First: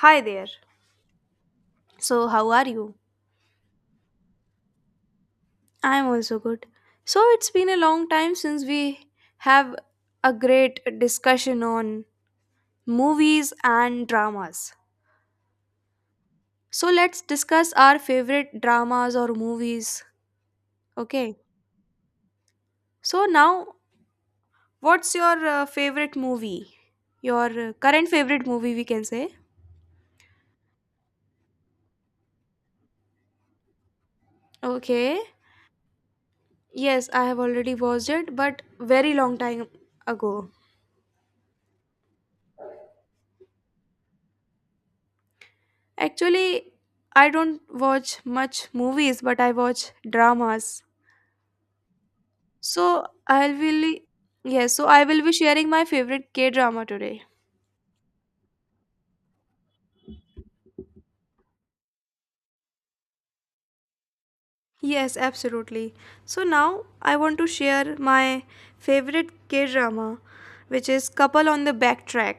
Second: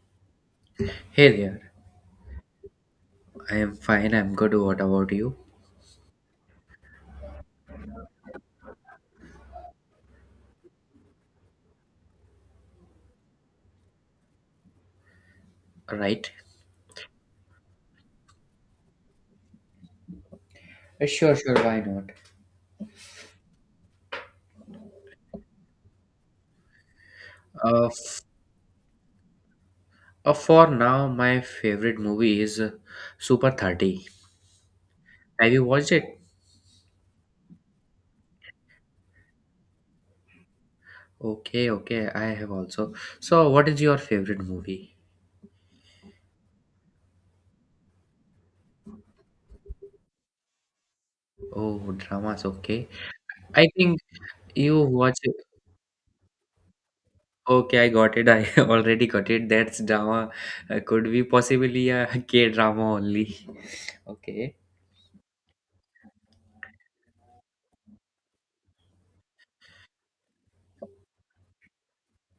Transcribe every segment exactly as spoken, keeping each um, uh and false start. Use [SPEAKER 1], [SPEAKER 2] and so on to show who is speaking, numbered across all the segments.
[SPEAKER 1] Hi there.
[SPEAKER 2] Hey there.
[SPEAKER 1] So, how are you?
[SPEAKER 2] I am fine. I'm good. What about you?
[SPEAKER 1] I'm also good. So, it's been a long time since we have a great discussion on movies and dramas.
[SPEAKER 2] Right?
[SPEAKER 1] So, let's discuss our favorite dramas or movies.
[SPEAKER 2] Uh, Sure,
[SPEAKER 1] Okay.
[SPEAKER 2] sure. Why not?
[SPEAKER 1] So, now what's your uh, favorite movie? Your uh,
[SPEAKER 2] Uh,
[SPEAKER 1] current
[SPEAKER 2] f-
[SPEAKER 1] favorite movie, we can say.
[SPEAKER 2] uh, for now, my favorite movie is uh, Super thirty.
[SPEAKER 1] Okay.
[SPEAKER 2] Have you watched it?
[SPEAKER 1] Yes, I have already watched it, but very long time ago.
[SPEAKER 2] Okay, okay. I have also. So, what is your favorite movie?
[SPEAKER 1] Actually, I don't watch much movies, but I watch dramas.
[SPEAKER 2] Oh, dramas. Okay.
[SPEAKER 1] So I will
[SPEAKER 2] I think
[SPEAKER 1] be Yes,
[SPEAKER 2] you
[SPEAKER 1] so I
[SPEAKER 2] watch
[SPEAKER 1] will be
[SPEAKER 2] it.
[SPEAKER 1] sharing my favorite K drama today.
[SPEAKER 2] Okay, I got it. I already got it. That's drama. Uh, could be possibly a K drama only. Okay.
[SPEAKER 1] Yes, absolutely. So now I want to share my favorite K drama, which is Couple on the Backtrack.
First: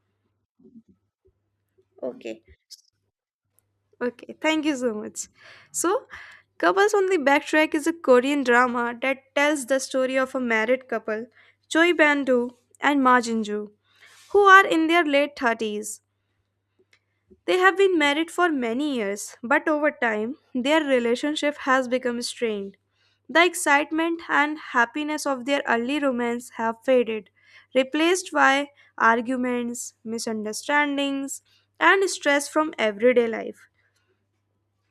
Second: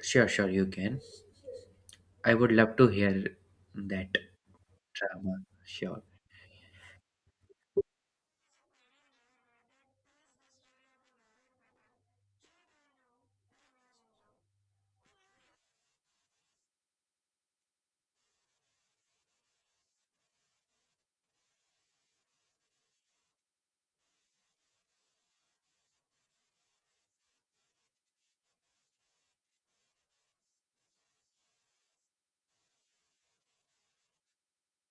[SPEAKER 2] Sure, sure. You can. I
[SPEAKER 1] Okay.
[SPEAKER 2] would love to hear that.
[SPEAKER 1] Okay, thank you so much.
[SPEAKER 2] Drama. Sure.
[SPEAKER 1] So, Couples on the Backtrack is a Korean drama that tells the story of a married couple, Choi Ban-doo and Ma Jin-joo, who are in their late thirties. They have been married for many years, but over time, their relationship has become strained. The excitement and happiness of their early romance have faded, replaced by arguments, misunderstandings, and stress from everyday life.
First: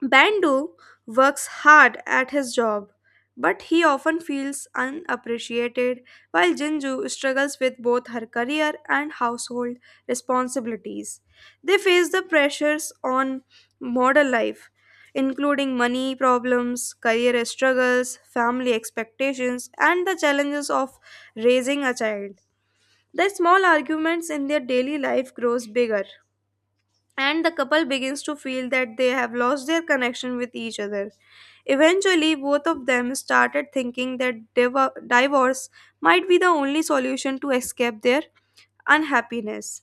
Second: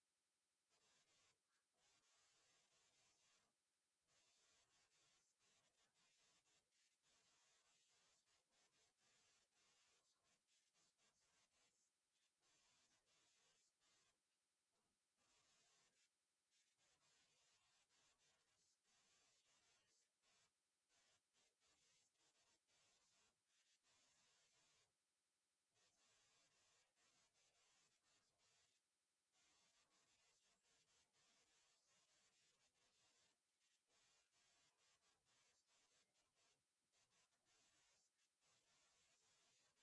[SPEAKER 1] Bandu works hard at his job, but he often feels unappreciated, while Jinju struggles with both her career and household responsibilities. They face the pressures on modern life, including money problems, career struggles, family expectations, and the challenges of raising a child. The small arguments in their daily life grows bigger and the couple begins to feel that they have lost their connection with each other. Eventually, both of them started thinking that div- divorce might be the only solution to escape their unhappiness.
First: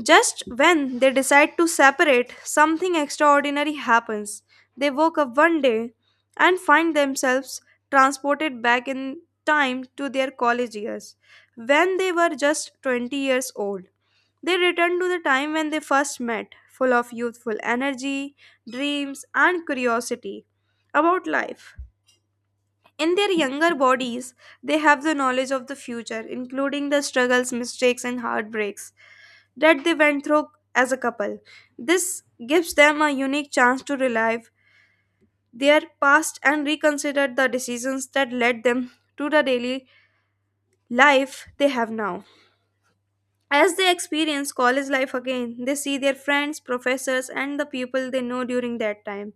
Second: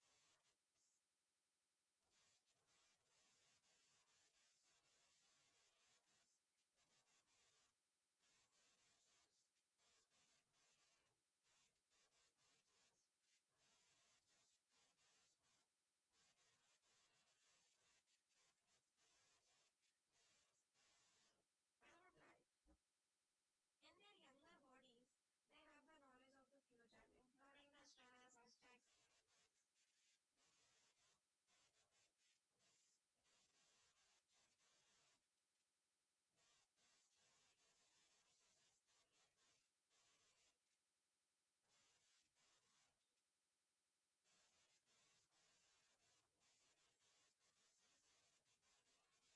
[SPEAKER 1] Just when they decide to separate, something extraordinary happens. They woke up one day and find themselves transported back in time to their college years, when they were just twenty years old. They return to the time when they first met, full of youthful energy, dreams, and curiosity about life. In their younger bodies, they have the knowledge of the future, including the struggles, mistakes, and heartbreaks that they went through as a couple. This gives them a unique chance to relive their past and reconsider the decisions that led them to the daily life they have now. As they experience college life again, they see their friends, professors, and the people they know during that time.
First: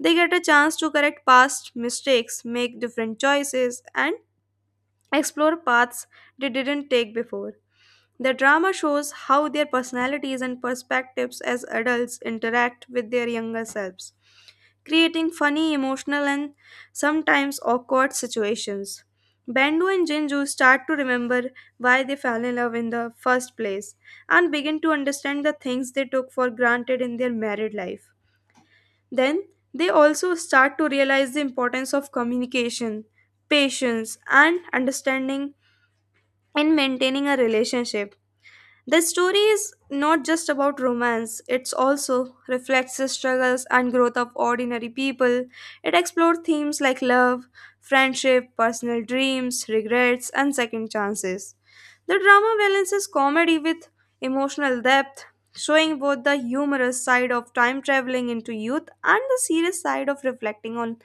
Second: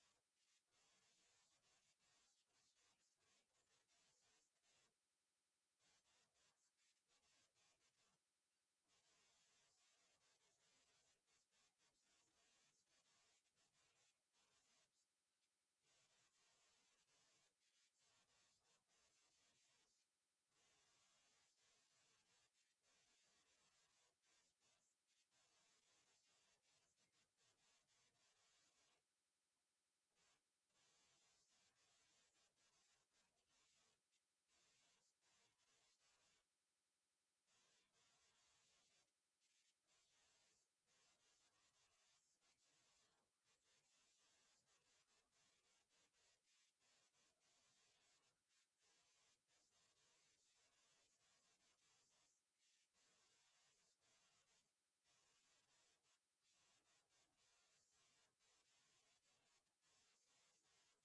[SPEAKER 1] They get a chance to correct past mistakes, make different choices, and explore paths they didn't take before. The drama shows how their personalities and perspectives as adults interact with their younger selves, creating funny, emotional, and sometimes awkward situations. Bendu and Jinju start to remember why they fell in love in the first place and begin to understand the things they took for granted in their married life. Then, they also start to realize the importance of communication, patience, and understanding in maintaining a relationship. The story is not just about romance, it also reflects the struggles and growth of ordinary people. It explores themes like love, friendship, personal dreams, regrets, and second chances. The drama balances comedy with emotional depth, showing both the humorous side of time traveling into youth and the serious side of reflecting on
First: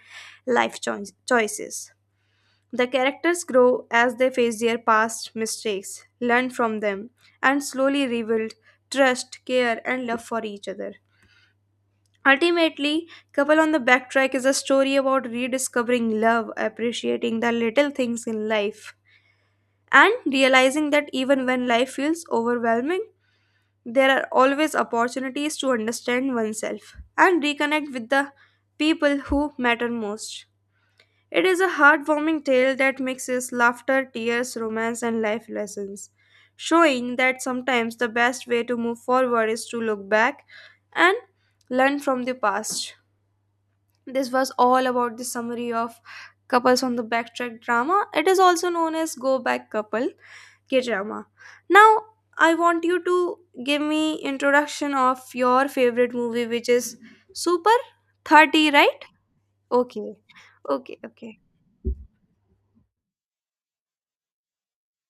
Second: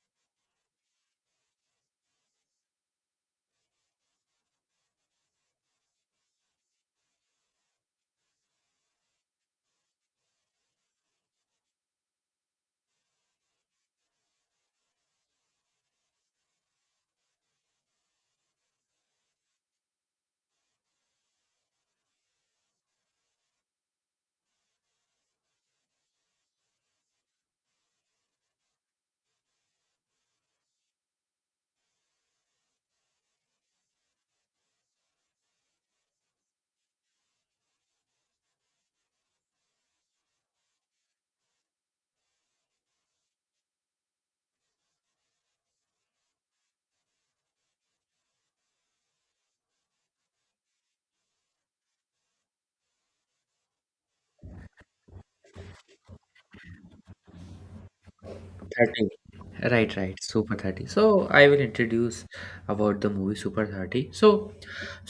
[SPEAKER 1] life choi- choices. The characters grow as they face their past mistakes, learn from them, and slowly rebuild trust, care, and love for each other. Ultimately, Couple on the Backtrack is a story about rediscovering love, appreciating the little things in life, and realizing that even when life feels overwhelming, there are always opportunities to understand oneself and reconnect with the people who matter most. It is a heartwarming tale that mixes laughter, tears, romance, and life lessons, showing that sometimes the best way to move forward is to look back and learn from the past. This was all about the summary of Couples on the Backtrack drama. It is also known as Go Back Couple K drama. Now, I want you to give me introduction of your favorite movie, which is Super thirty, right?
[SPEAKER 2] thirty. Right,
[SPEAKER 1] Okay,
[SPEAKER 2] right. Super thirty.
[SPEAKER 1] okay,
[SPEAKER 2] So
[SPEAKER 1] okay.
[SPEAKER 2] I will introduce about the movie Super thirty. So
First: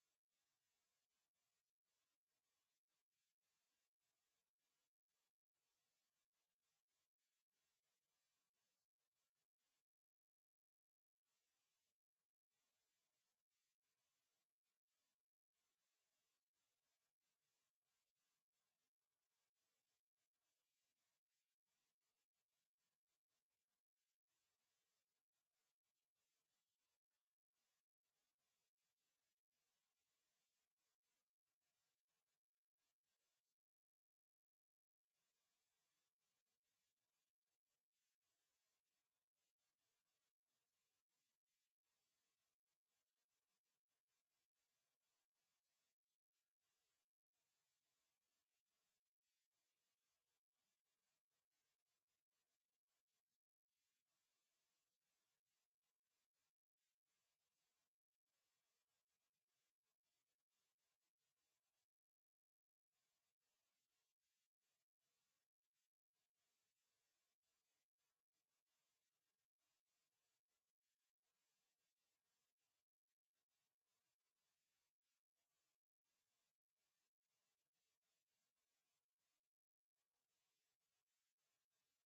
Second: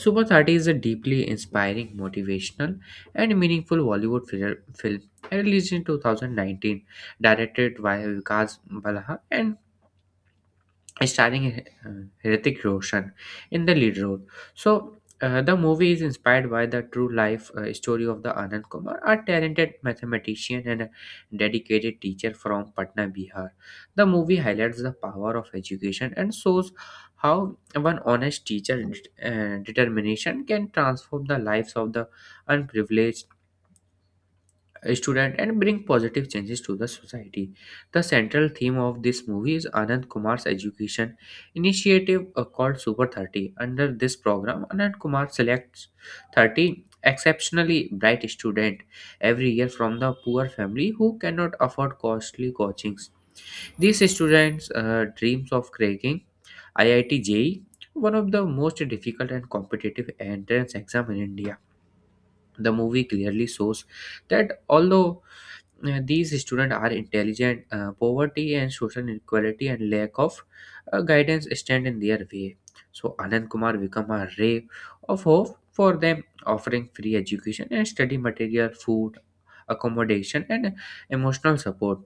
[SPEAKER 2] Super thirty is a deeply inspiring, motivational, and meaningful Bollywood fil- film released in two thousand nineteen, directed by Vikas Balha, and starring uh, Hrithik Roshan in the lead role. So uh, the movie is inspired by the true life uh, story of the Anand Kumar, a talented mathematician and a dedicated teacher from Patna, Bihar. The movie highlights the power of education and shows how one honest teacher uh, determination can transform the lives of the unprivileged student and bring positive changes to the society. The central theme of this movie is Anand Kumar's education initiative, uh, called Super thirty. Under this program, Anand Kumar selects thirty exceptionally bright students every year from the poor family who cannot afford costly coachings. These students uh, dreams of cracking I I T J E E, one of the most difficult and competitive entrance exam in India. The movie clearly shows that although uh, these students are intelligent, Uh, poverty and social inequality and lack of uh, guidance stand in their way. So Anand Kumar become a ray of hope for them, offering free education and study material, food, accommodation, and emotional support.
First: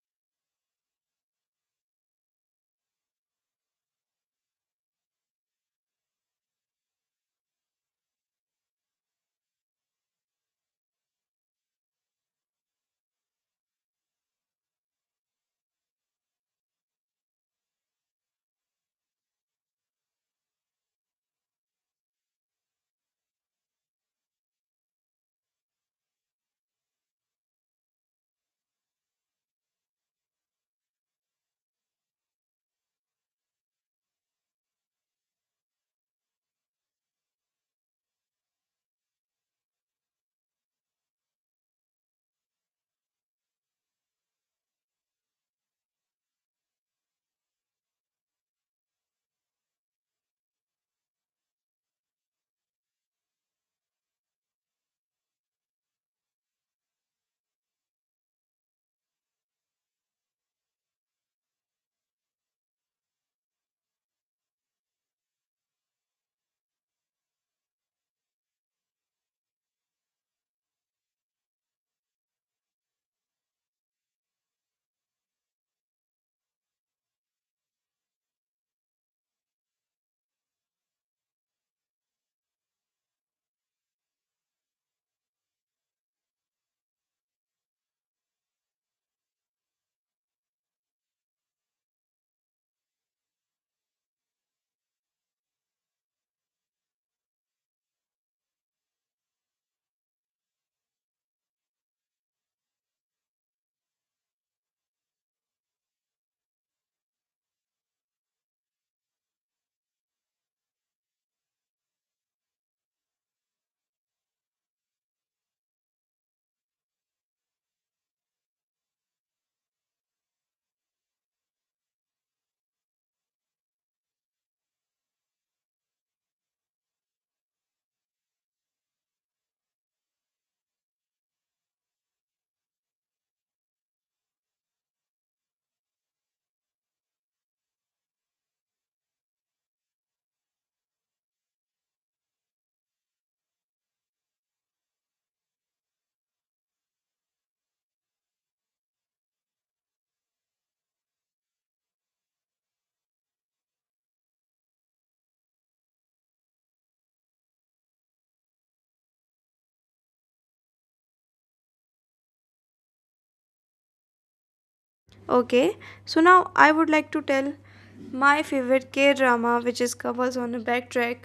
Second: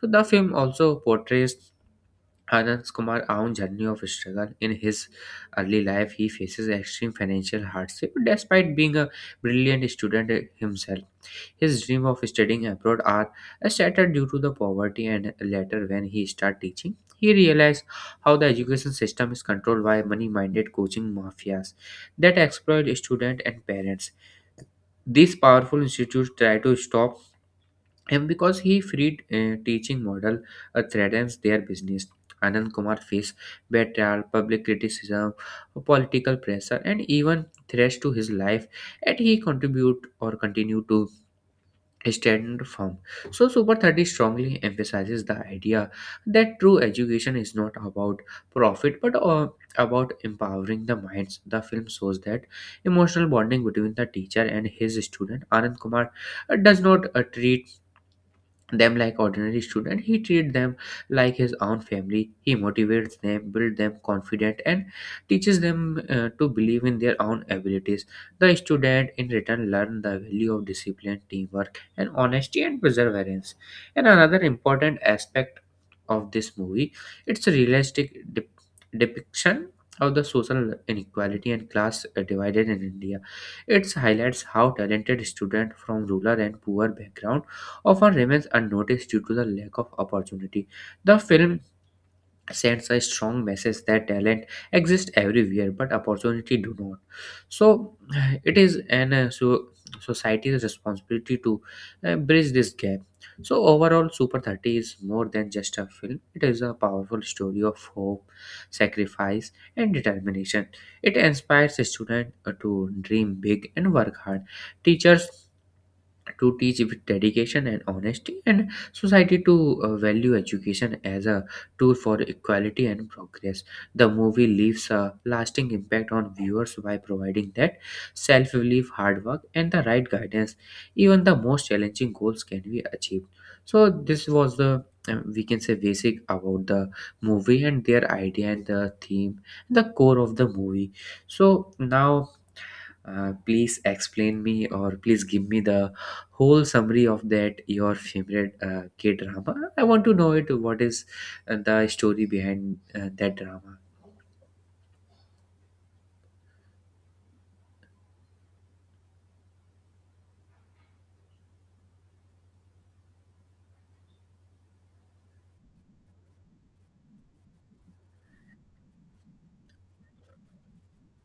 [SPEAKER 2] So the film also portrays Anand Kumar's own journey of struggle. In his early life, he faces extreme financial hardship despite being a brilliant student himself. His dream of studying abroad are shattered due to the poverty, and later when he started teaching, he realized how the education system is controlled by money-minded coaching mafias that exploit students and parents. These powerful institutes try to stop him because he freed uh, teaching model uh, threatens their business. Anand Kumar faced betrayal, public criticism, political pressure, and even threats to his life, and he contribute or continue to standard form. So, Super thirty strongly emphasizes the idea that true education is not about profit but uh, about empowering the minds. The film shows that emotional bonding between the teacher and his student, Anand Kumar, uh, does not uh, treat them like ordinary student. He treats them like his own family. He motivates them, builds them confident, and teaches them uh, to believe in their own abilities. The student in return learn the value of discipline, teamwork, and honesty, and perseverance. And another important aspect of this movie, it's a realistic dep- depiction of the social inequality and class uh, divided in India. It highlights how talented students from rural and poor background often remains unnoticed due to the lack of opportunity. The film sends a strong message that talent exists everywhere but opportunity do not. So it is an uh, so society's responsibility to uh, bridge this gap. So overall, Super thirty is more than just a film. It is a powerful story of hope, sacrifice, and determination. It inspires students to dream big and work hard. Teachers to teach with dedication and honesty, and society to uh, value education as a tool for equality and progress. The movie leaves a lasting impact on viewers by providing that self-belief, hard work, and the right guidance, even the most challenging goals can be achieved. So this was the, um, we can say, basic about the movie and their idea and the theme, the core of the movie. So now, uh, please explain me or please give me the whole summary of that your favorite uh, K drama. I want to know it. What is uh, the story behind uh, that drama?
[SPEAKER 1] Okay, so now I would like to tell my favorite K drama, which is Couples on a Backtrack,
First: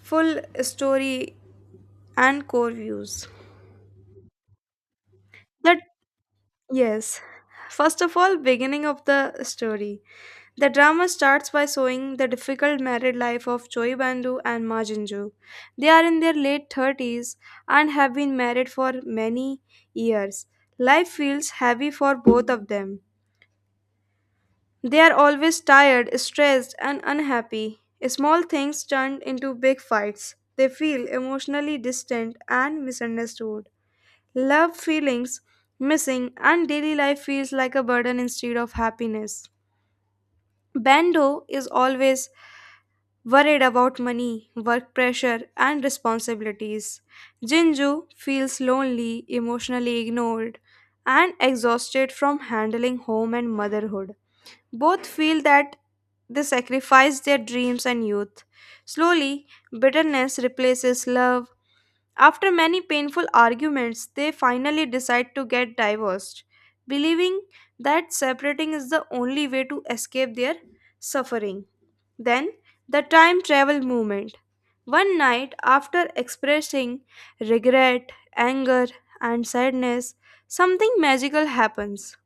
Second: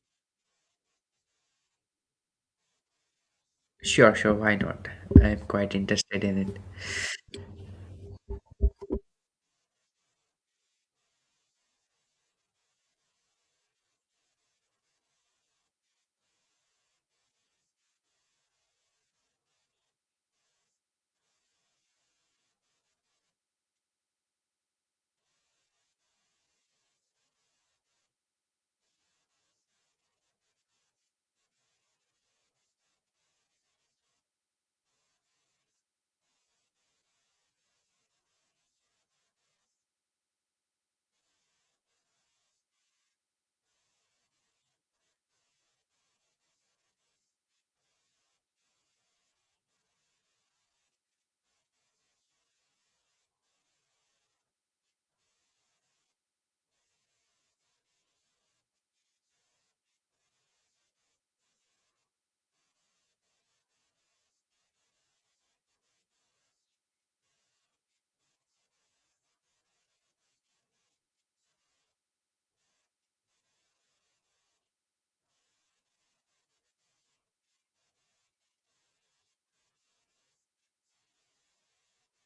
[SPEAKER 1] full story and core views.
[SPEAKER 2] Sure, sure. Why not? I'm quite
[SPEAKER 1] That,
[SPEAKER 2] interested in it.
[SPEAKER 1] yes. First of all, beginning of the story. The drama starts by showing the difficult married life of Choi Bandu and Ma Jinju. They are in their late thirties and have been married for many years. Life feels heavy for both of them. They are always tired, stressed, and unhappy. Small things turn into big fights. They feel emotionally distant and misunderstood. Love feelings missing, and daily life feels like a burden instead of happiness. Bando is always worried about money, work pressure, and responsibilities. Jinju feels lonely, emotionally ignored, and exhausted from handling home and motherhood. Both feel that they sacrificed their dreams and youth. Slowly, bitterness replaces love. After many painful arguments, they finally decide to get divorced, believing that separating is the only way to escape their suffering. Then, the time travel movement. One night, after expressing regret, anger, and sadness, something magical happens.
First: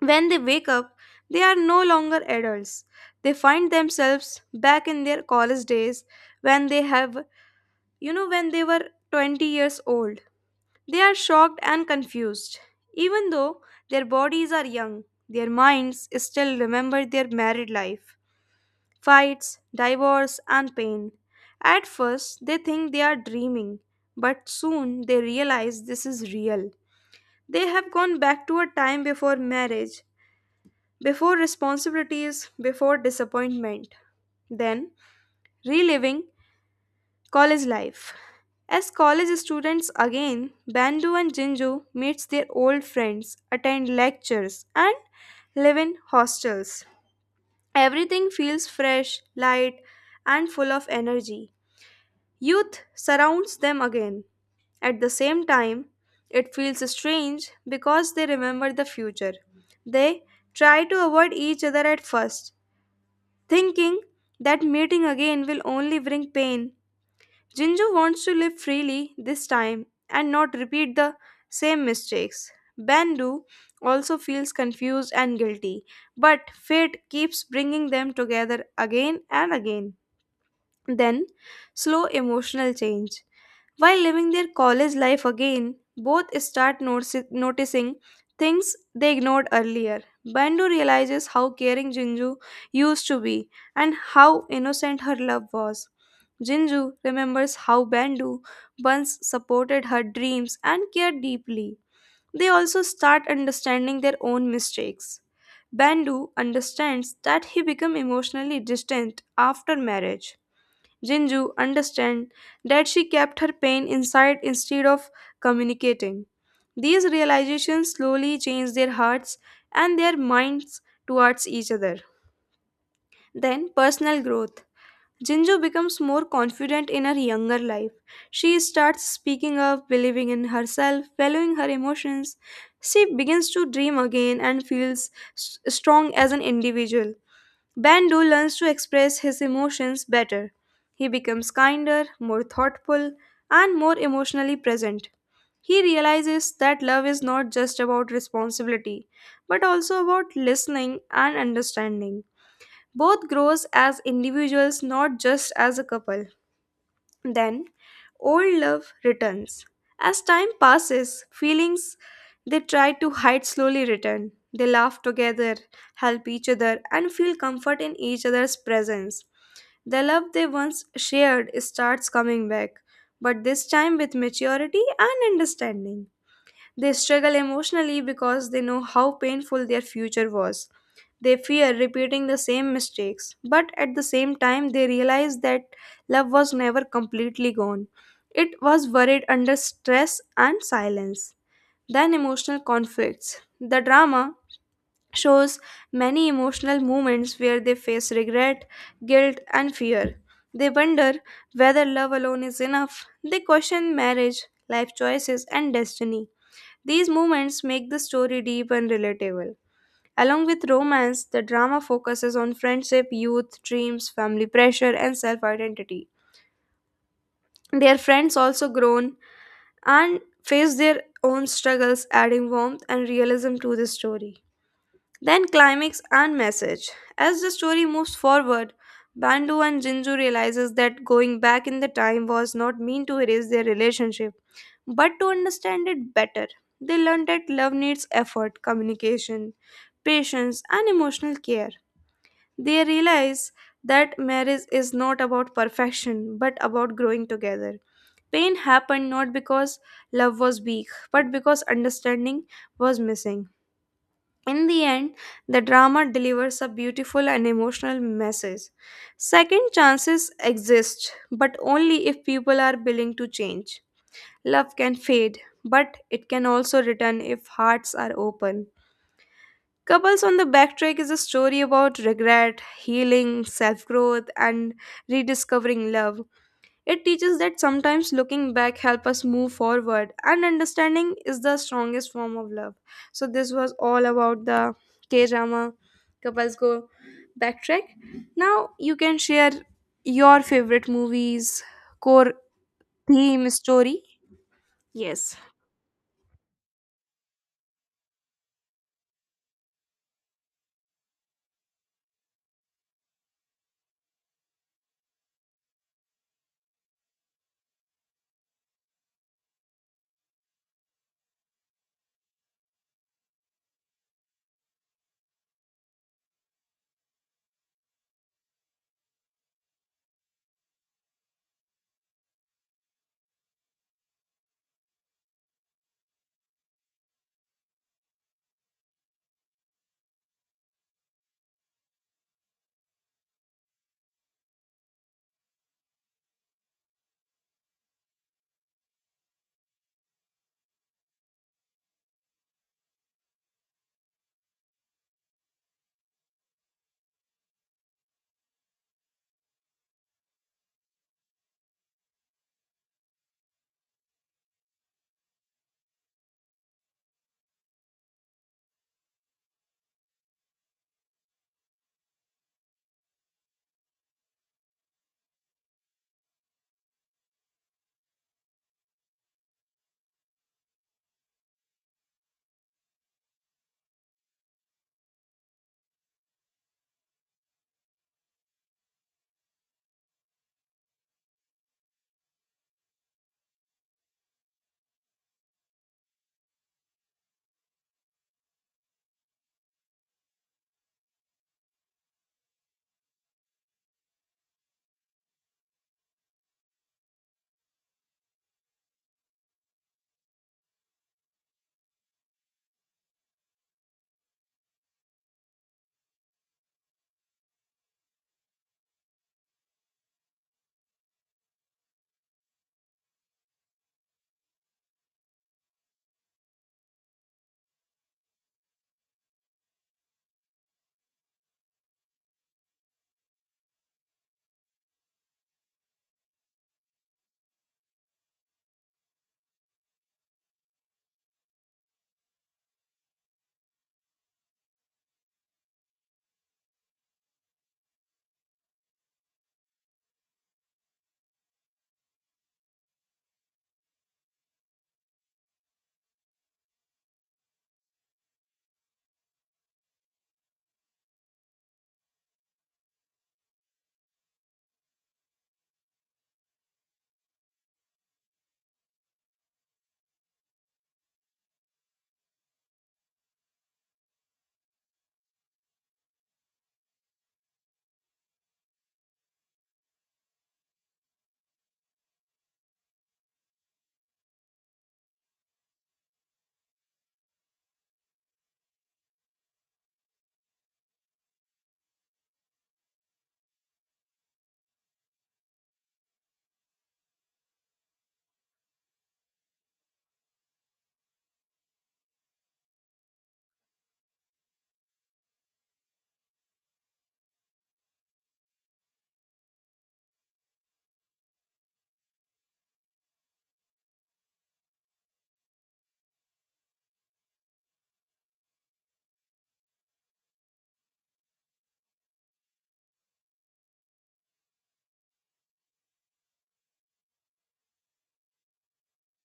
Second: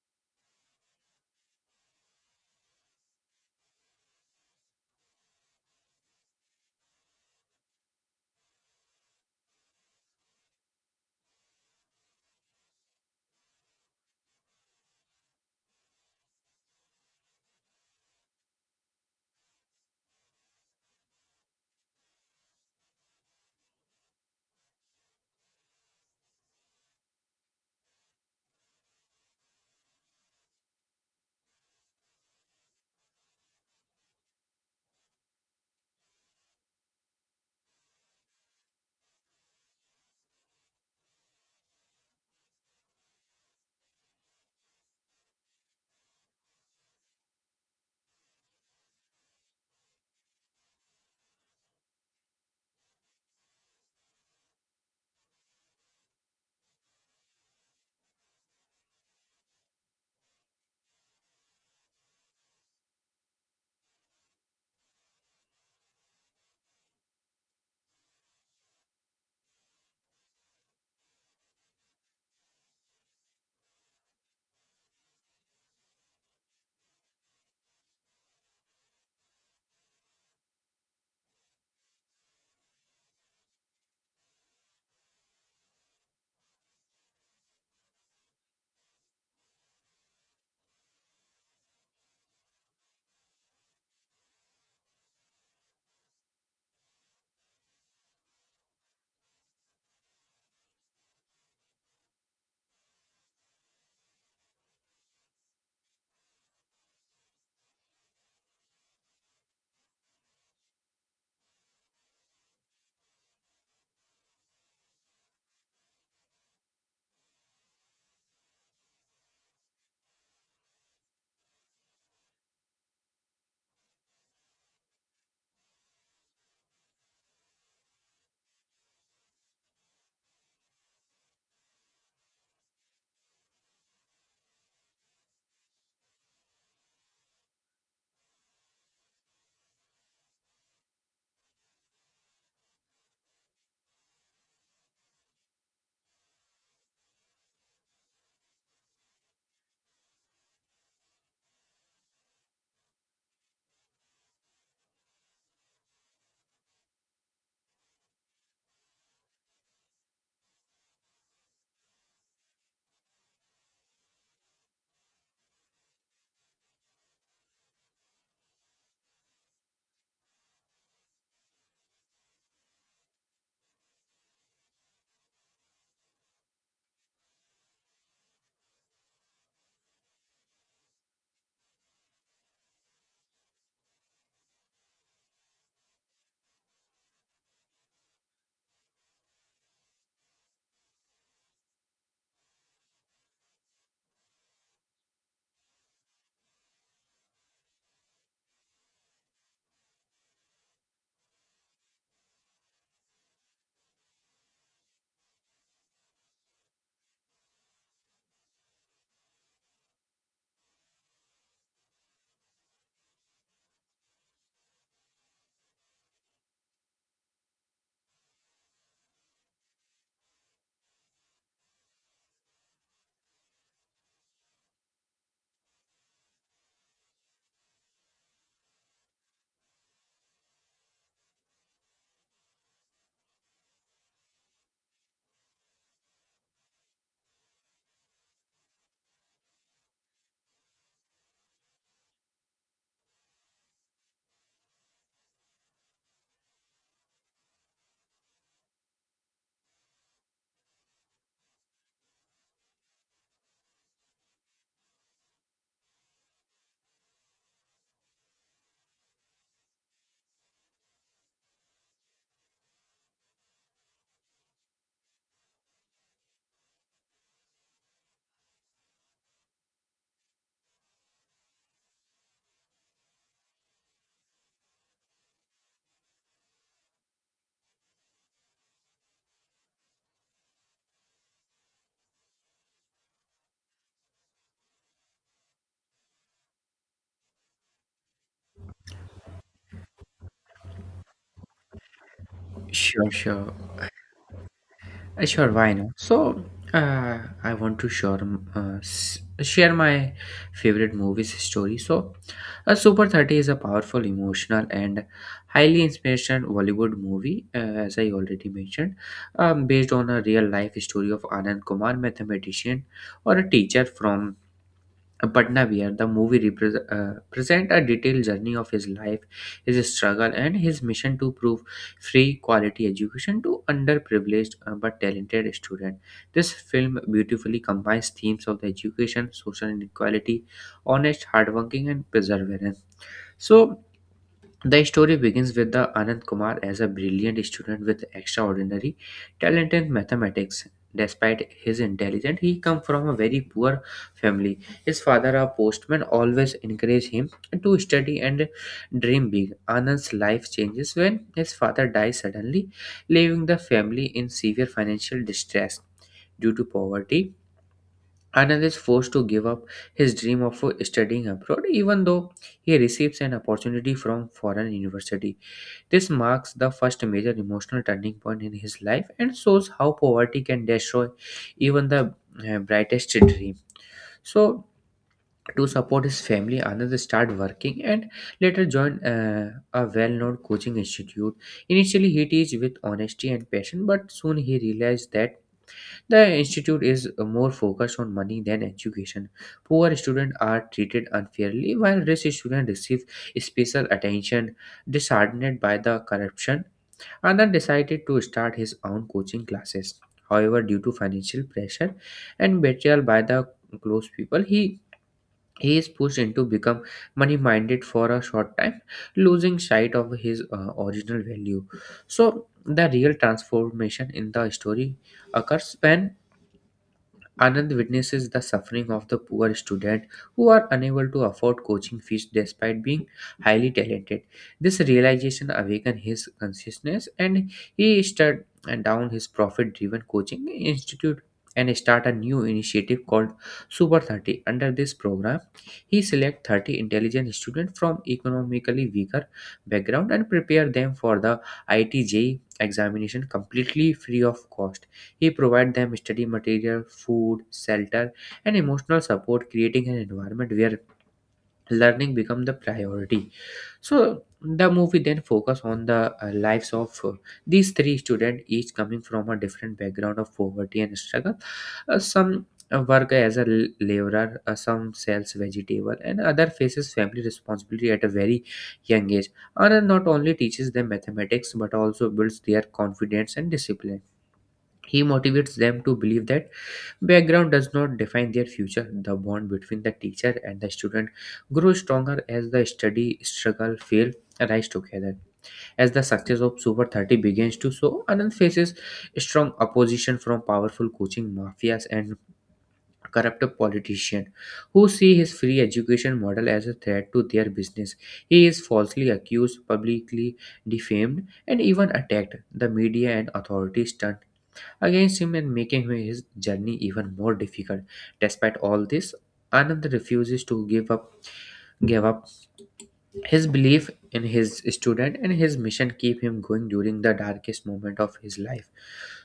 [SPEAKER 1] When they wake up, they are no longer adults. They find themselves back in their college days when they have, you know, when they were twenty years old. They are shocked and confused. Even though their bodies are young, their minds still remember their married life, fights, divorce, and pain. At first, they think they are dreaming, but soon they realize this is real. They have gone back to a time before marriage, before responsibilities, before disappointment, then reliving college life. As college students again, Bandu and Jinju meets their old friends, attend lectures, and live in hostels. Everything feels fresh, light, and full of energy. Youth surrounds them again. At the same time, it feels strange because they remember the future. They try to avoid each other at first, thinking that meeting again will only bring pain. Jinju wants to live freely this time and not repeat the same mistakes. Bandu also feels confused and guilty, but fate keeps bringing them together again and again. Then, slow emotional change. While living their college life again, both start notici- noticing things they ignored earlier. Bandu realizes how caring Jinju used to be and how innocent her love was. Jinju remembers how Bandu once supported her dreams and cared deeply. They also start understanding their own mistakes. Bandu understands that he became emotionally distant after marriage. Jinju understand that she kept her pain inside instead of communicating. These realizations slowly change their hearts and their minds towards each other. Then, personal growth. Jinju becomes more confident in her younger life. She starts speaking up, believing in herself, valuing her emotions. She begins to dream again and feels s- strong as an individual. Bando learns to express his emotions better. He becomes kinder, more thoughtful, and more emotionally present. He realizes that love is not just about responsibility, but also about listening and understanding. Both grows as individuals, not just as a couple. Then old love returns. As time passes, feelings they try to hide slowly return. They laugh together, help each other, and feel comfort in each other's presence. The love they once shared starts coming back, but this time with maturity and understanding. They struggle emotionally because they know how painful their future was. They fear repeating the same mistakes, but at the same time, they realize that love was never completely gone. It was worried under stress and silence. Then, emotional conflicts. The drama shows many emotional moments where they face regret, guilt, and fear. They wonder whether love alone is enough. They question marriage, life choices, and destiny. These moments make the story deep and relatable. Along with romance, the drama focuses on friendship, youth, dreams, family pressure, and self identity. Their friends also grown and face their own struggles, adding warmth and realism to the story. Then climax and message. As the story moves forward, Bandu and Jinju realizes that going back in the time was not mean to erase their relationship, but to understand it better. They learn that love needs effort, communication, patience, and emotional care. They realize that marriage is not about perfection but about growing together. Pain happened not because love was weak but because understanding was missing. In the end, the drama delivers a beautiful and emotional message. Second chances exist, but only if people are willing to change. Love can fade, but it can also return if hearts are open. Couples on the Backtrack is a story about regret, healing, self growth, and rediscovering love. It teaches that sometimes looking back helps us move forward, and understanding is the strongest form of love. So, this was all about the K drama Couples Go Backtrack. Now, you can share your favorite movies, core
[SPEAKER 2] Sure,
[SPEAKER 1] theme,
[SPEAKER 2] sure.
[SPEAKER 1] story.
[SPEAKER 2] Uh,
[SPEAKER 1] Yes.
[SPEAKER 2] Sure, why not? So, uh, I want to share, uh, s- share my favorite movies story. So, uh, Super thirty is a powerful, emotional, and highly inspirational Bollywood movie, uh, as I already mentioned, um, based on a real life story of Anand Kumar, mathematician or a teacher from Batnavir. The movie repre- uh, present a detailed journey of his life, his struggle, and his mission to prove free quality education to underprivileged uh, but talented students. This film beautifully combines themes of the education, social inequality, honest, hardworking, and perseverance. So the story begins with the Anand Kumar as a brilliant student with extraordinary talent in mathematics. Despite his intelligence, he comes from a very poor family. His father, a postman, always encouraged him to study and dream big. Anand's life changes when his father dies suddenly, leaving the family in severe financial distress due to poverty. Anand is forced to give up his dream of studying abroad, even though he receives an opportunity from foreign university. This marks the first major emotional turning point in his life and shows how poverty can destroy even the uh, brightest dream. So, to support his family, Anand started working and later joined uh, a well known coaching institute. Initially, he teach with honesty and passion, but soon he realized that the institute is more focused on money than education. Poor students are treated unfairly, while rich students receive special attention. Disheartened by the corruption, Anand decided to start his own coaching classes. However, due to financial pressure and betrayal by the close people, he, he is pushed into become money-minded for a short time, losing sight of his uh, original value. So, the real transformation in the story occurs when Anand witnesses the suffering of the poor students who are unable to afford coaching fees despite being highly talented. This realization awakened his consciousness, and he shut down his profit driven coaching institute and start a new initiative called Super thirty. Under this program, he select thirty intelligent students from economically weaker background and prepare them for the I T J examination completely free of cost. He provides them study material, food, shelter, and emotional support, creating an environment where learning becomes the priority. So the movie then focus on the uh, lives of uh, these three students, each coming from a different background of poverty and struggle. Uh, some uh, work as a l- laborer, uh, some sells vegetable, and other faces family responsibility at a very young age. Anand not only teaches them mathematics but also builds their confidence and discipline. He motivates them to believe that background does not define their future. The bond between the teacher and the student grows stronger as the study, struggle, fail, rise together. As the success of Super thirty begins to show, Anand faces strong opposition from powerful coaching mafias and corrupt politicians who see his free education model as a threat to their business. He is falsely accused, publicly defamed, and even attacked. The media and authorities turn against him, and making his journey even more difficult. Despite all this, Anand refuses to give up give up his belief in his student, and his mission keep him going during the darkest moment of his life.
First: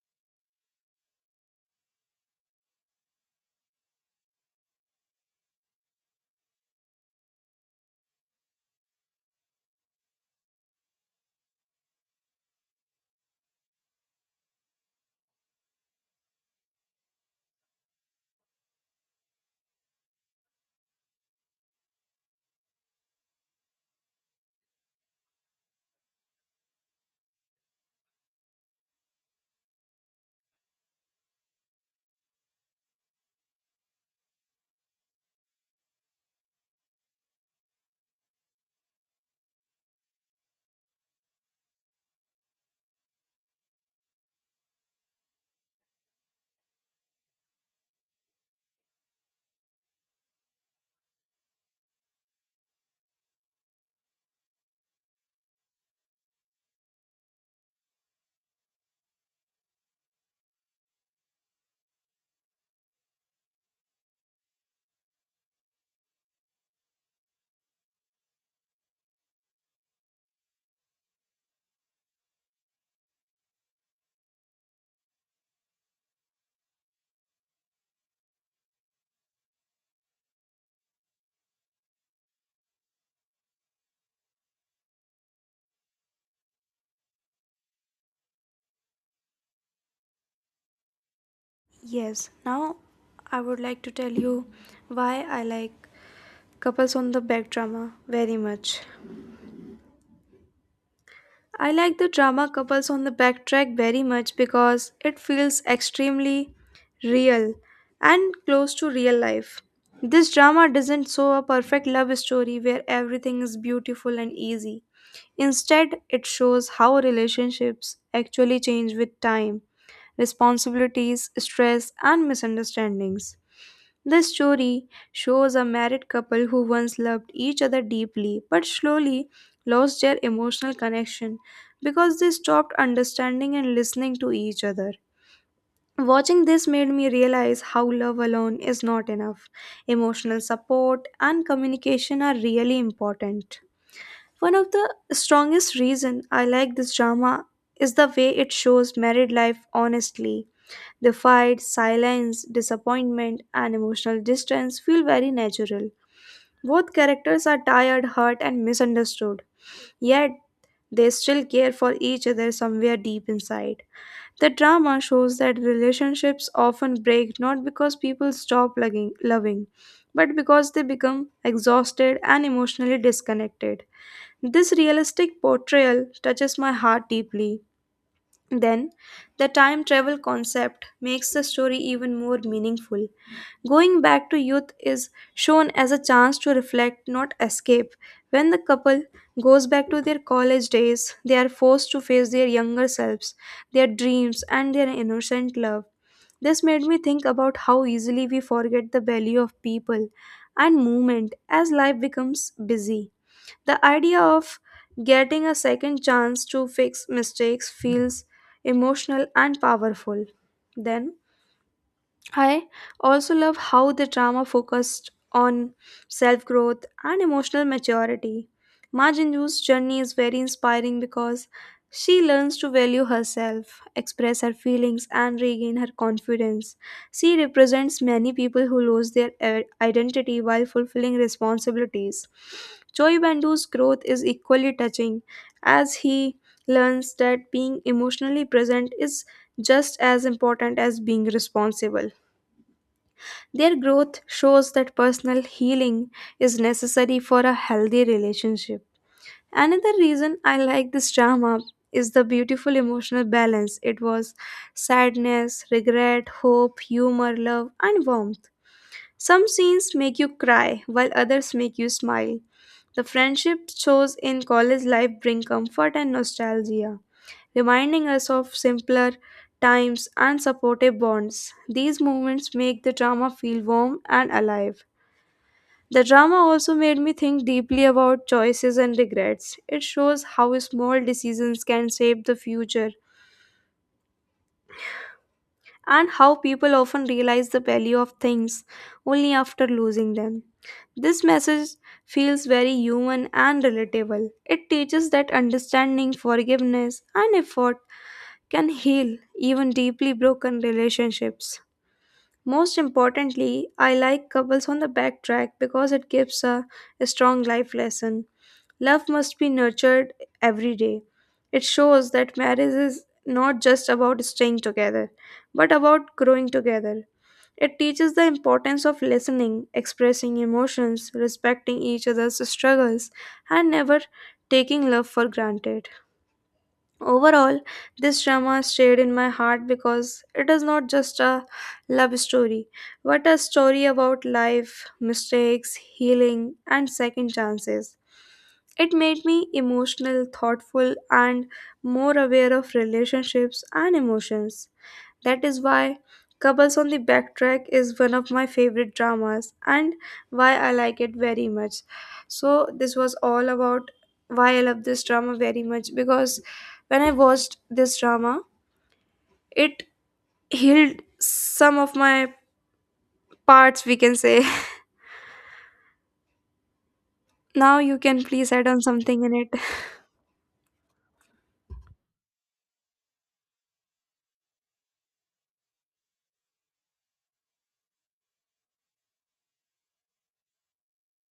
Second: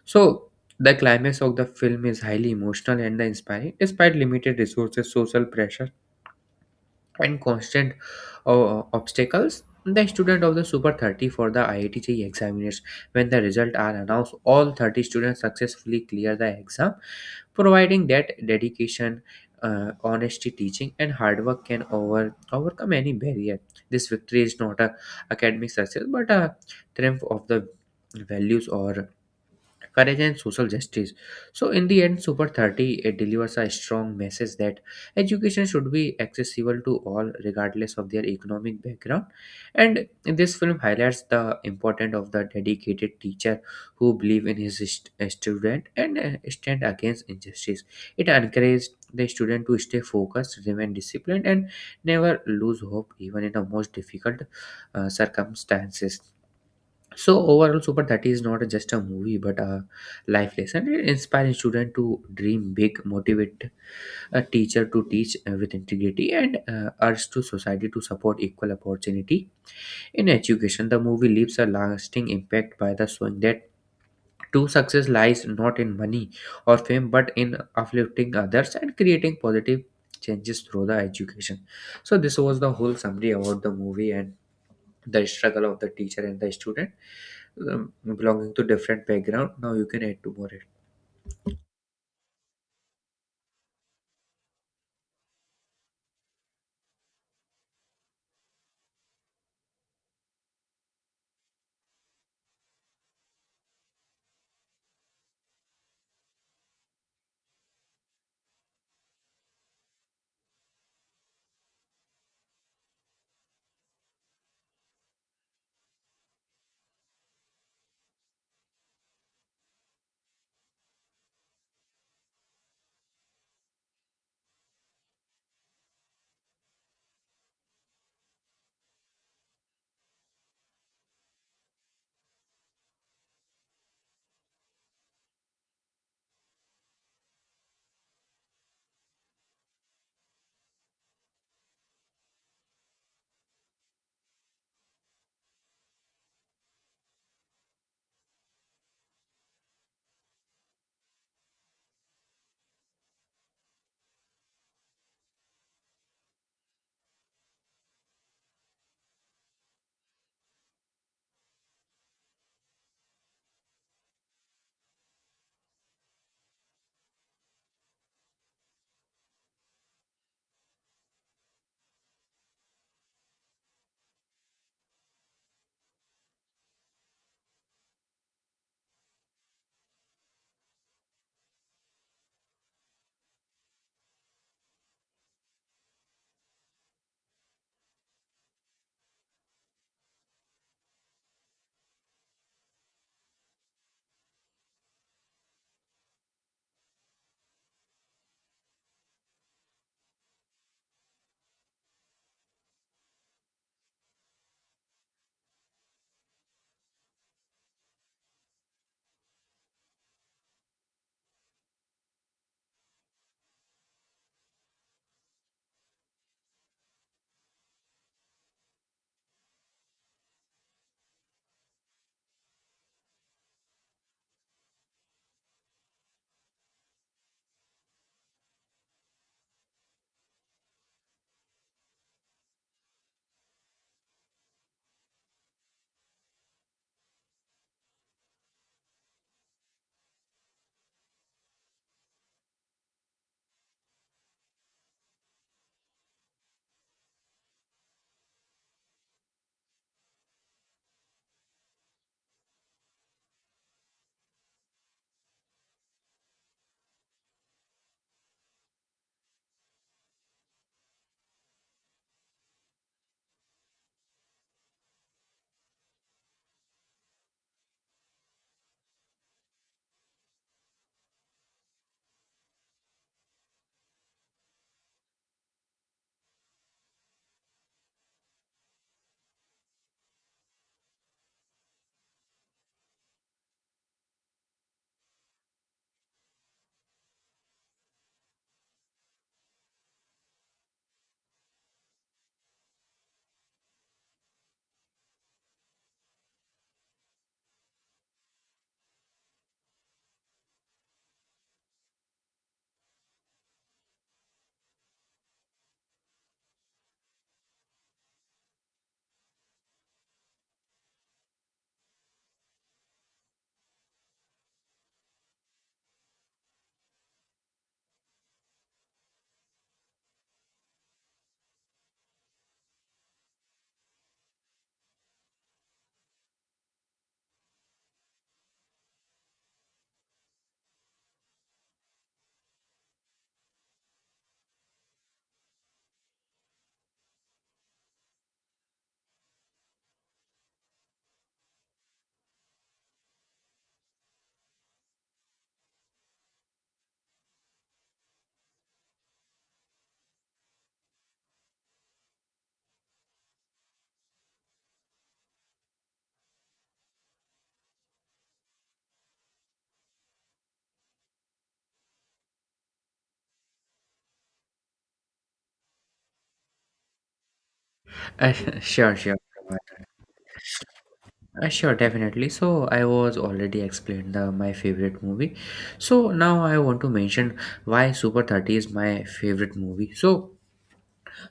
[SPEAKER 2] So the climax of the film is highly emotional and inspiring. Despite limited resources, social pressure, and constant uh, obstacles, the student of the Super thirty for the I I T J E E examiners, when the results are announced, all thirty students successfully clear the exam, providing that dedication, uh, honesty teaching, and hard work can over overcome any barrier. This victory is not a academic success but a triumph of the values or courage and social justice. So in the end, Super thirty, it delivers a strong message that education should be accessible to all regardless of their economic background. And this film highlights the importance of the dedicated teacher who believe in his st- uh, student and uh, stand against injustice. It encourages the student to stay focused, remain disciplined, and never lose hope even in the most difficult uh, circumstances. So overall, Super thirty is not just a movie but a life lesson. It inspires students to dream big, motivate a teacher to teach uh, with integrity, and uh, urge to society to support equal opportunity in education. The movie leaves a lasting impact by the showing that true success lies not in money or fame but in uplifting others and creating positive changes through the education. So this was the whole summary about the movie and the struggle of the teacher and the student, um, belonging to different background. Now you can add to more it.
[SPEAKER 1] Yes. Now, I would like to tell you why I like Couples on the back drama, very much. I like the drama couples on the backtrack very much because it feels extremely real and close to real life. This drama doesn't show a perfect love story where everything is beautiful and easy. Instead, it shows how relationships actually change with time, responsibilities, stress, and misunderstandings. The story shows a married couple who once loved each other deeply but slowly lost their emotional connection because they stopped understanding and listening to each other. Watching this made me realize how love alone is not enough. Emotional support and communication are really important. One of the strongest reason I like this drama is the way it shows married life honestly, the fight, silence, disappointment, and emotional distance feel very natural. Both characters are tired, hurt, and misunderstood, yet they still care for each other somewhere deep inside. The drama shows that relationships often break not because people stop loving, loving, but because they become exhausted and emotionally disconnected. This realistic portrayal touches my heart deeply. Then, the time travel concept makes the story even more meaningful. Going back to youth is shown as a chance to reflect, not escape. When the couple goes back to their college days, they are forced to face their younger selves, their dreams, and their innocent love. This made me think about how easily we forget the value of people and movement as life becomes busy. The idea of getting a second chance to fix mistakes feels emotional and powerful. Then, I also love how the drama focused on self growth and emotional maturity. Ma Jinju's journey is very inspiring because she learns to value herself, express her feelings, and regain her confidence. She represents many people who lose their i- identity while fulfilling responsibilities. Choi Bandu's growth is equally touching as he learns that being emotionally present is just as important as being responsible. Their growth shows that personal healing is necessary for a healthy relationship. Another reason I like this drama is the beautiful emotional balance. It was sadness, regret, hope, humor, love, and warmth. Some scenes make you cry, while others make you smile. The friendships shows in college life bring comfort and nostalgia, reminding us of simpler times and supportive bonds. These moments make the drama feel warm and alive. The drama also made me think deeply about choices and regrets. It shows how small decisions can shape the future and how people often realize the value of things only after losing them. This message feels very human and relatable. It teaches that understanding, forgiveness, and effort can heal even deeply broken relationships. Most importantly, I like couples on the backtrack because it gives a strong life lesson. Love must be nurtured every day. It shows that marriage is not just about staying together, but about growing together. It teaches the importance of listening, expressing emotions, respecting each other's struggles, and never taking love for granted. Overall, this drama stayed in my heart because it is not just a love story, but a story about life, mistakes, healing, and second chances. It made me emotional, thoughtful, and more aware of relationships and emotions. That is why Couples on the Backtrack is one of my favorite dramas and why I like it very much. So, this was all about why I love this drama very much because when I watched this drama, it healed some of my parts, we can say. Now, you can
[SPEAKER 2] Uh,
[SPEAKER 1] please add on
[SPEAKER 2] sure, sure.
[SPEAKER 1] something in it.
[SPEAKER 2] Uh, sure, definitely. So I was already explained the, my favorite movie. So now I want to mention why Super thirty is my favorite movie. So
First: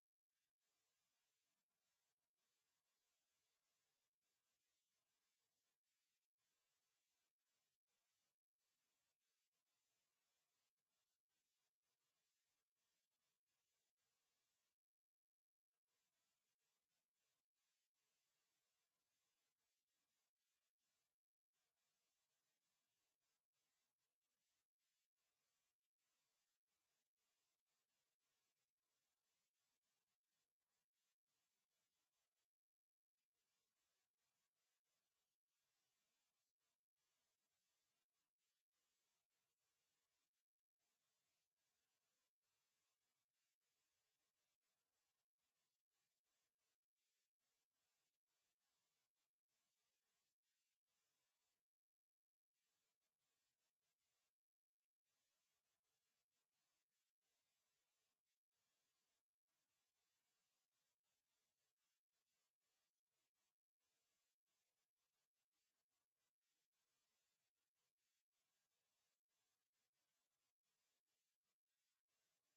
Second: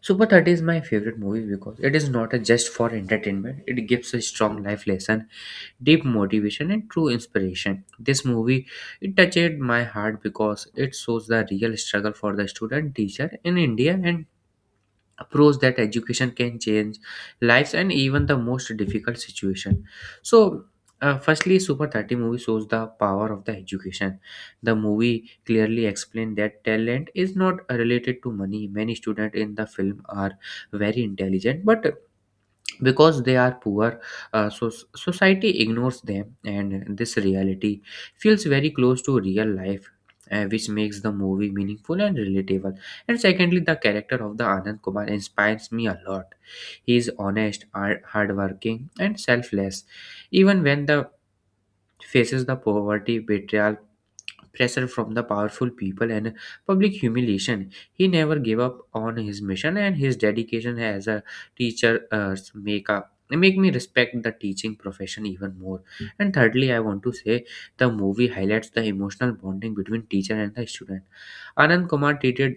[SPEAKER 2] Super thirty is my favorite movie because it is not a just for entertainment. It gives a strong life lesson, deep motivation and true inspiration. This movie it touched my heart because it shows the real struggle for the student, teacher in India and approach that education can change lives and even the most difficult situation. So uh, firstly super thirty movie shows the power of the education. The movie clearly explained that talent is not related to money. Many students in the film are very intelligent, but because they are poor, uh, so society ignores them, and this reality feels very close to real life, uh, which makes the movie meaningful and relatable. And secondly, the character of the Anand Kumar inspires me a lot. He is honest, hard- hardworking and selfless. Even when the faces the poverty, betrayal, pressure from the powerful people and public humiliation, he never gave up on his mission, and his dedication as a teacher uh, make up make me respect the teaching profession even more. And thirdly, I want to say the movie highlights the emotional bonding between teacher and the student. Anand Kumar treated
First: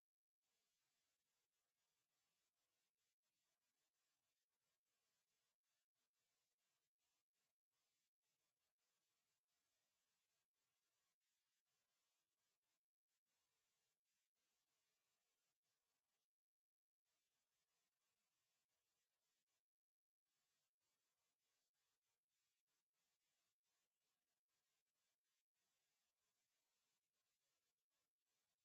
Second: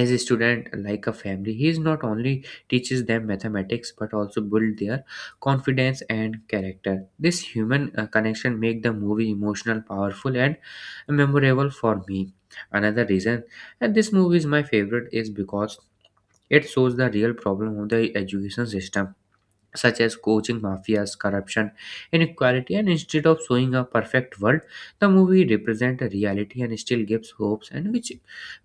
[SPEAKER 2] as a student like a family. He is not only teaches them mathematics but also build their confidence and character. This human uh, connection make the movie emotional, powerful and memorable for me. Another reason and this movie is my favorite is because it shows the real problem of the education system, such as coaching mafias, corruption, inequality, and instead of showing a perfect world, the movie represents a reality and still gives hopes, and which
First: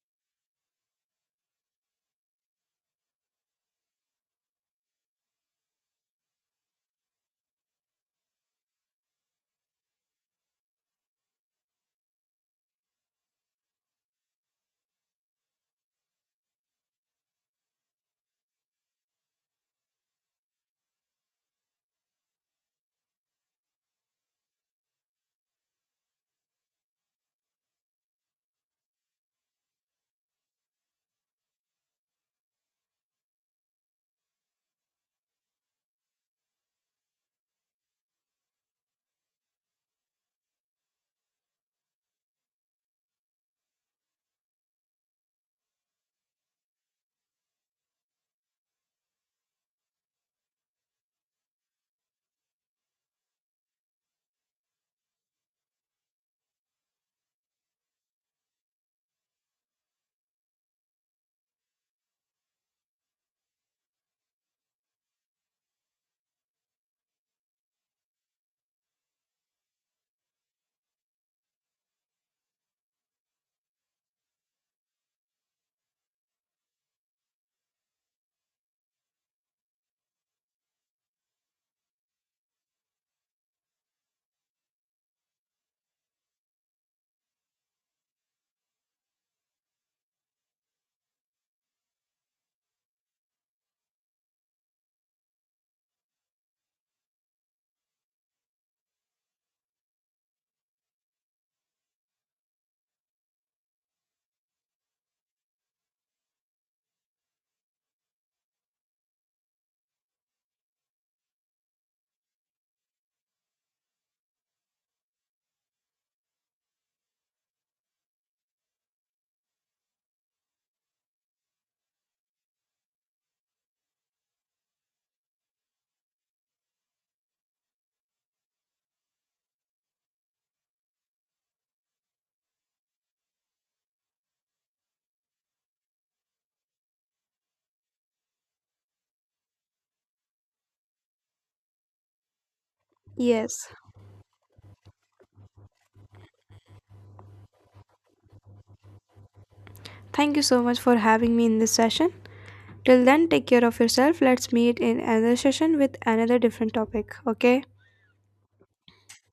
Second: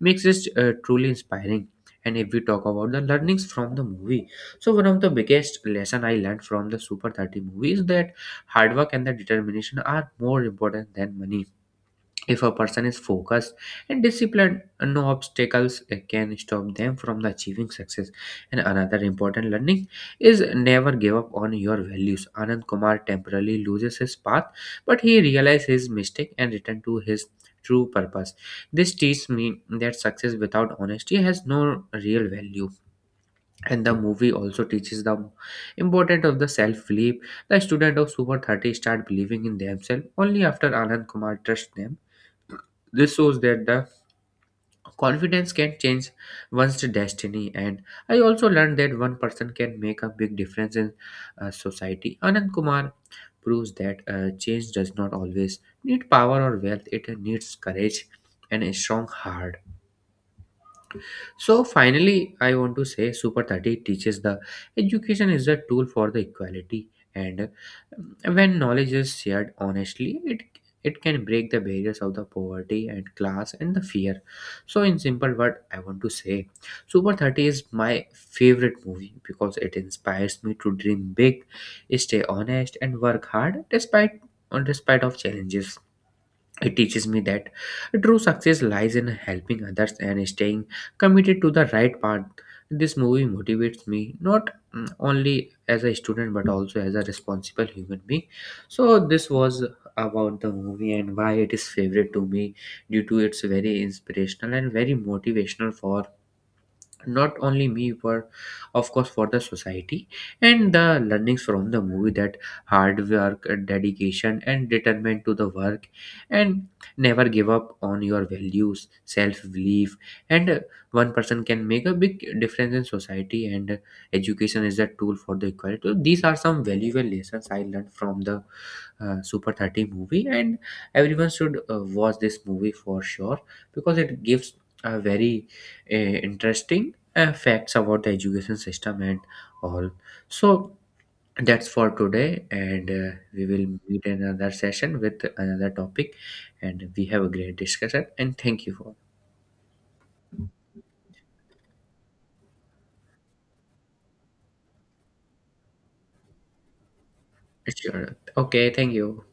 [SPEAKER 2] makes it uh, truly inspiring. And if we talk about the learnings from the movie, so one of the biggest lesson I learned from the Super thirty movie is that hard work and the determination are more important than money. If a person is focused and disciplined, no obstacles uh, can stop them from the achieving success. And another important learning is never give up on your values. Anand Kumar temporarily loses his path, but he realizes his mistake and returns to his true purpose. This teaches me that success without honesty has no real value. And the movie also teaches the importance of the self-belief. The student of Super thirty start believing in themselves only after Anand Kumar trusts them. This shows that the confidence can change one's destiny. And I also learned that one person can make a big difference in uh, society. Anand Kumar proves that uh, change does not always need power or wealth, it needs courage and a strong heart. So finally, I want to say Super thirty teaches the education is a tool for the equality, and um, when knowledge is shared honestly, it it can break the barriers of the poverty and class and the fear. So in simple word, I want to say Super thirty is my favorite movie because it inspires me to dream big, stay honest and work hard despite despite of challenges. It teaches me that true success lies in helping others and staying committed to the right path. This movie motivates me not mm, only as a student but also as a responsible human being. So this was about the movie and why it is favorite to me due to it's very inspirational and very motivational for not only me but of course for the society, and the learnings from the movie that hard work, uh, dedication and determined to the work, and never give up on your values, self-belief, and uh, one person can make a big difference in society, and uh, education is a tool for the equality. So these are some valuable lessons I learned from the uh, super thirty movie, and everyone should uh, watch this movie for sure because it gives a very uh, interesting uh, facts about the education system and all. So that's for today, and uh, we will
[SPEAKER 1] Yes.
[SPEAKER 2] meet in another session with another topic, and we have a great discussion. And thank you for
[SPEAKER 1] Thank you so much for having me in this session. Till then, take care of yourself. Let's meet in another session with another different topic. Okay.
[SPEAKER 2] it's your okay. Thank you.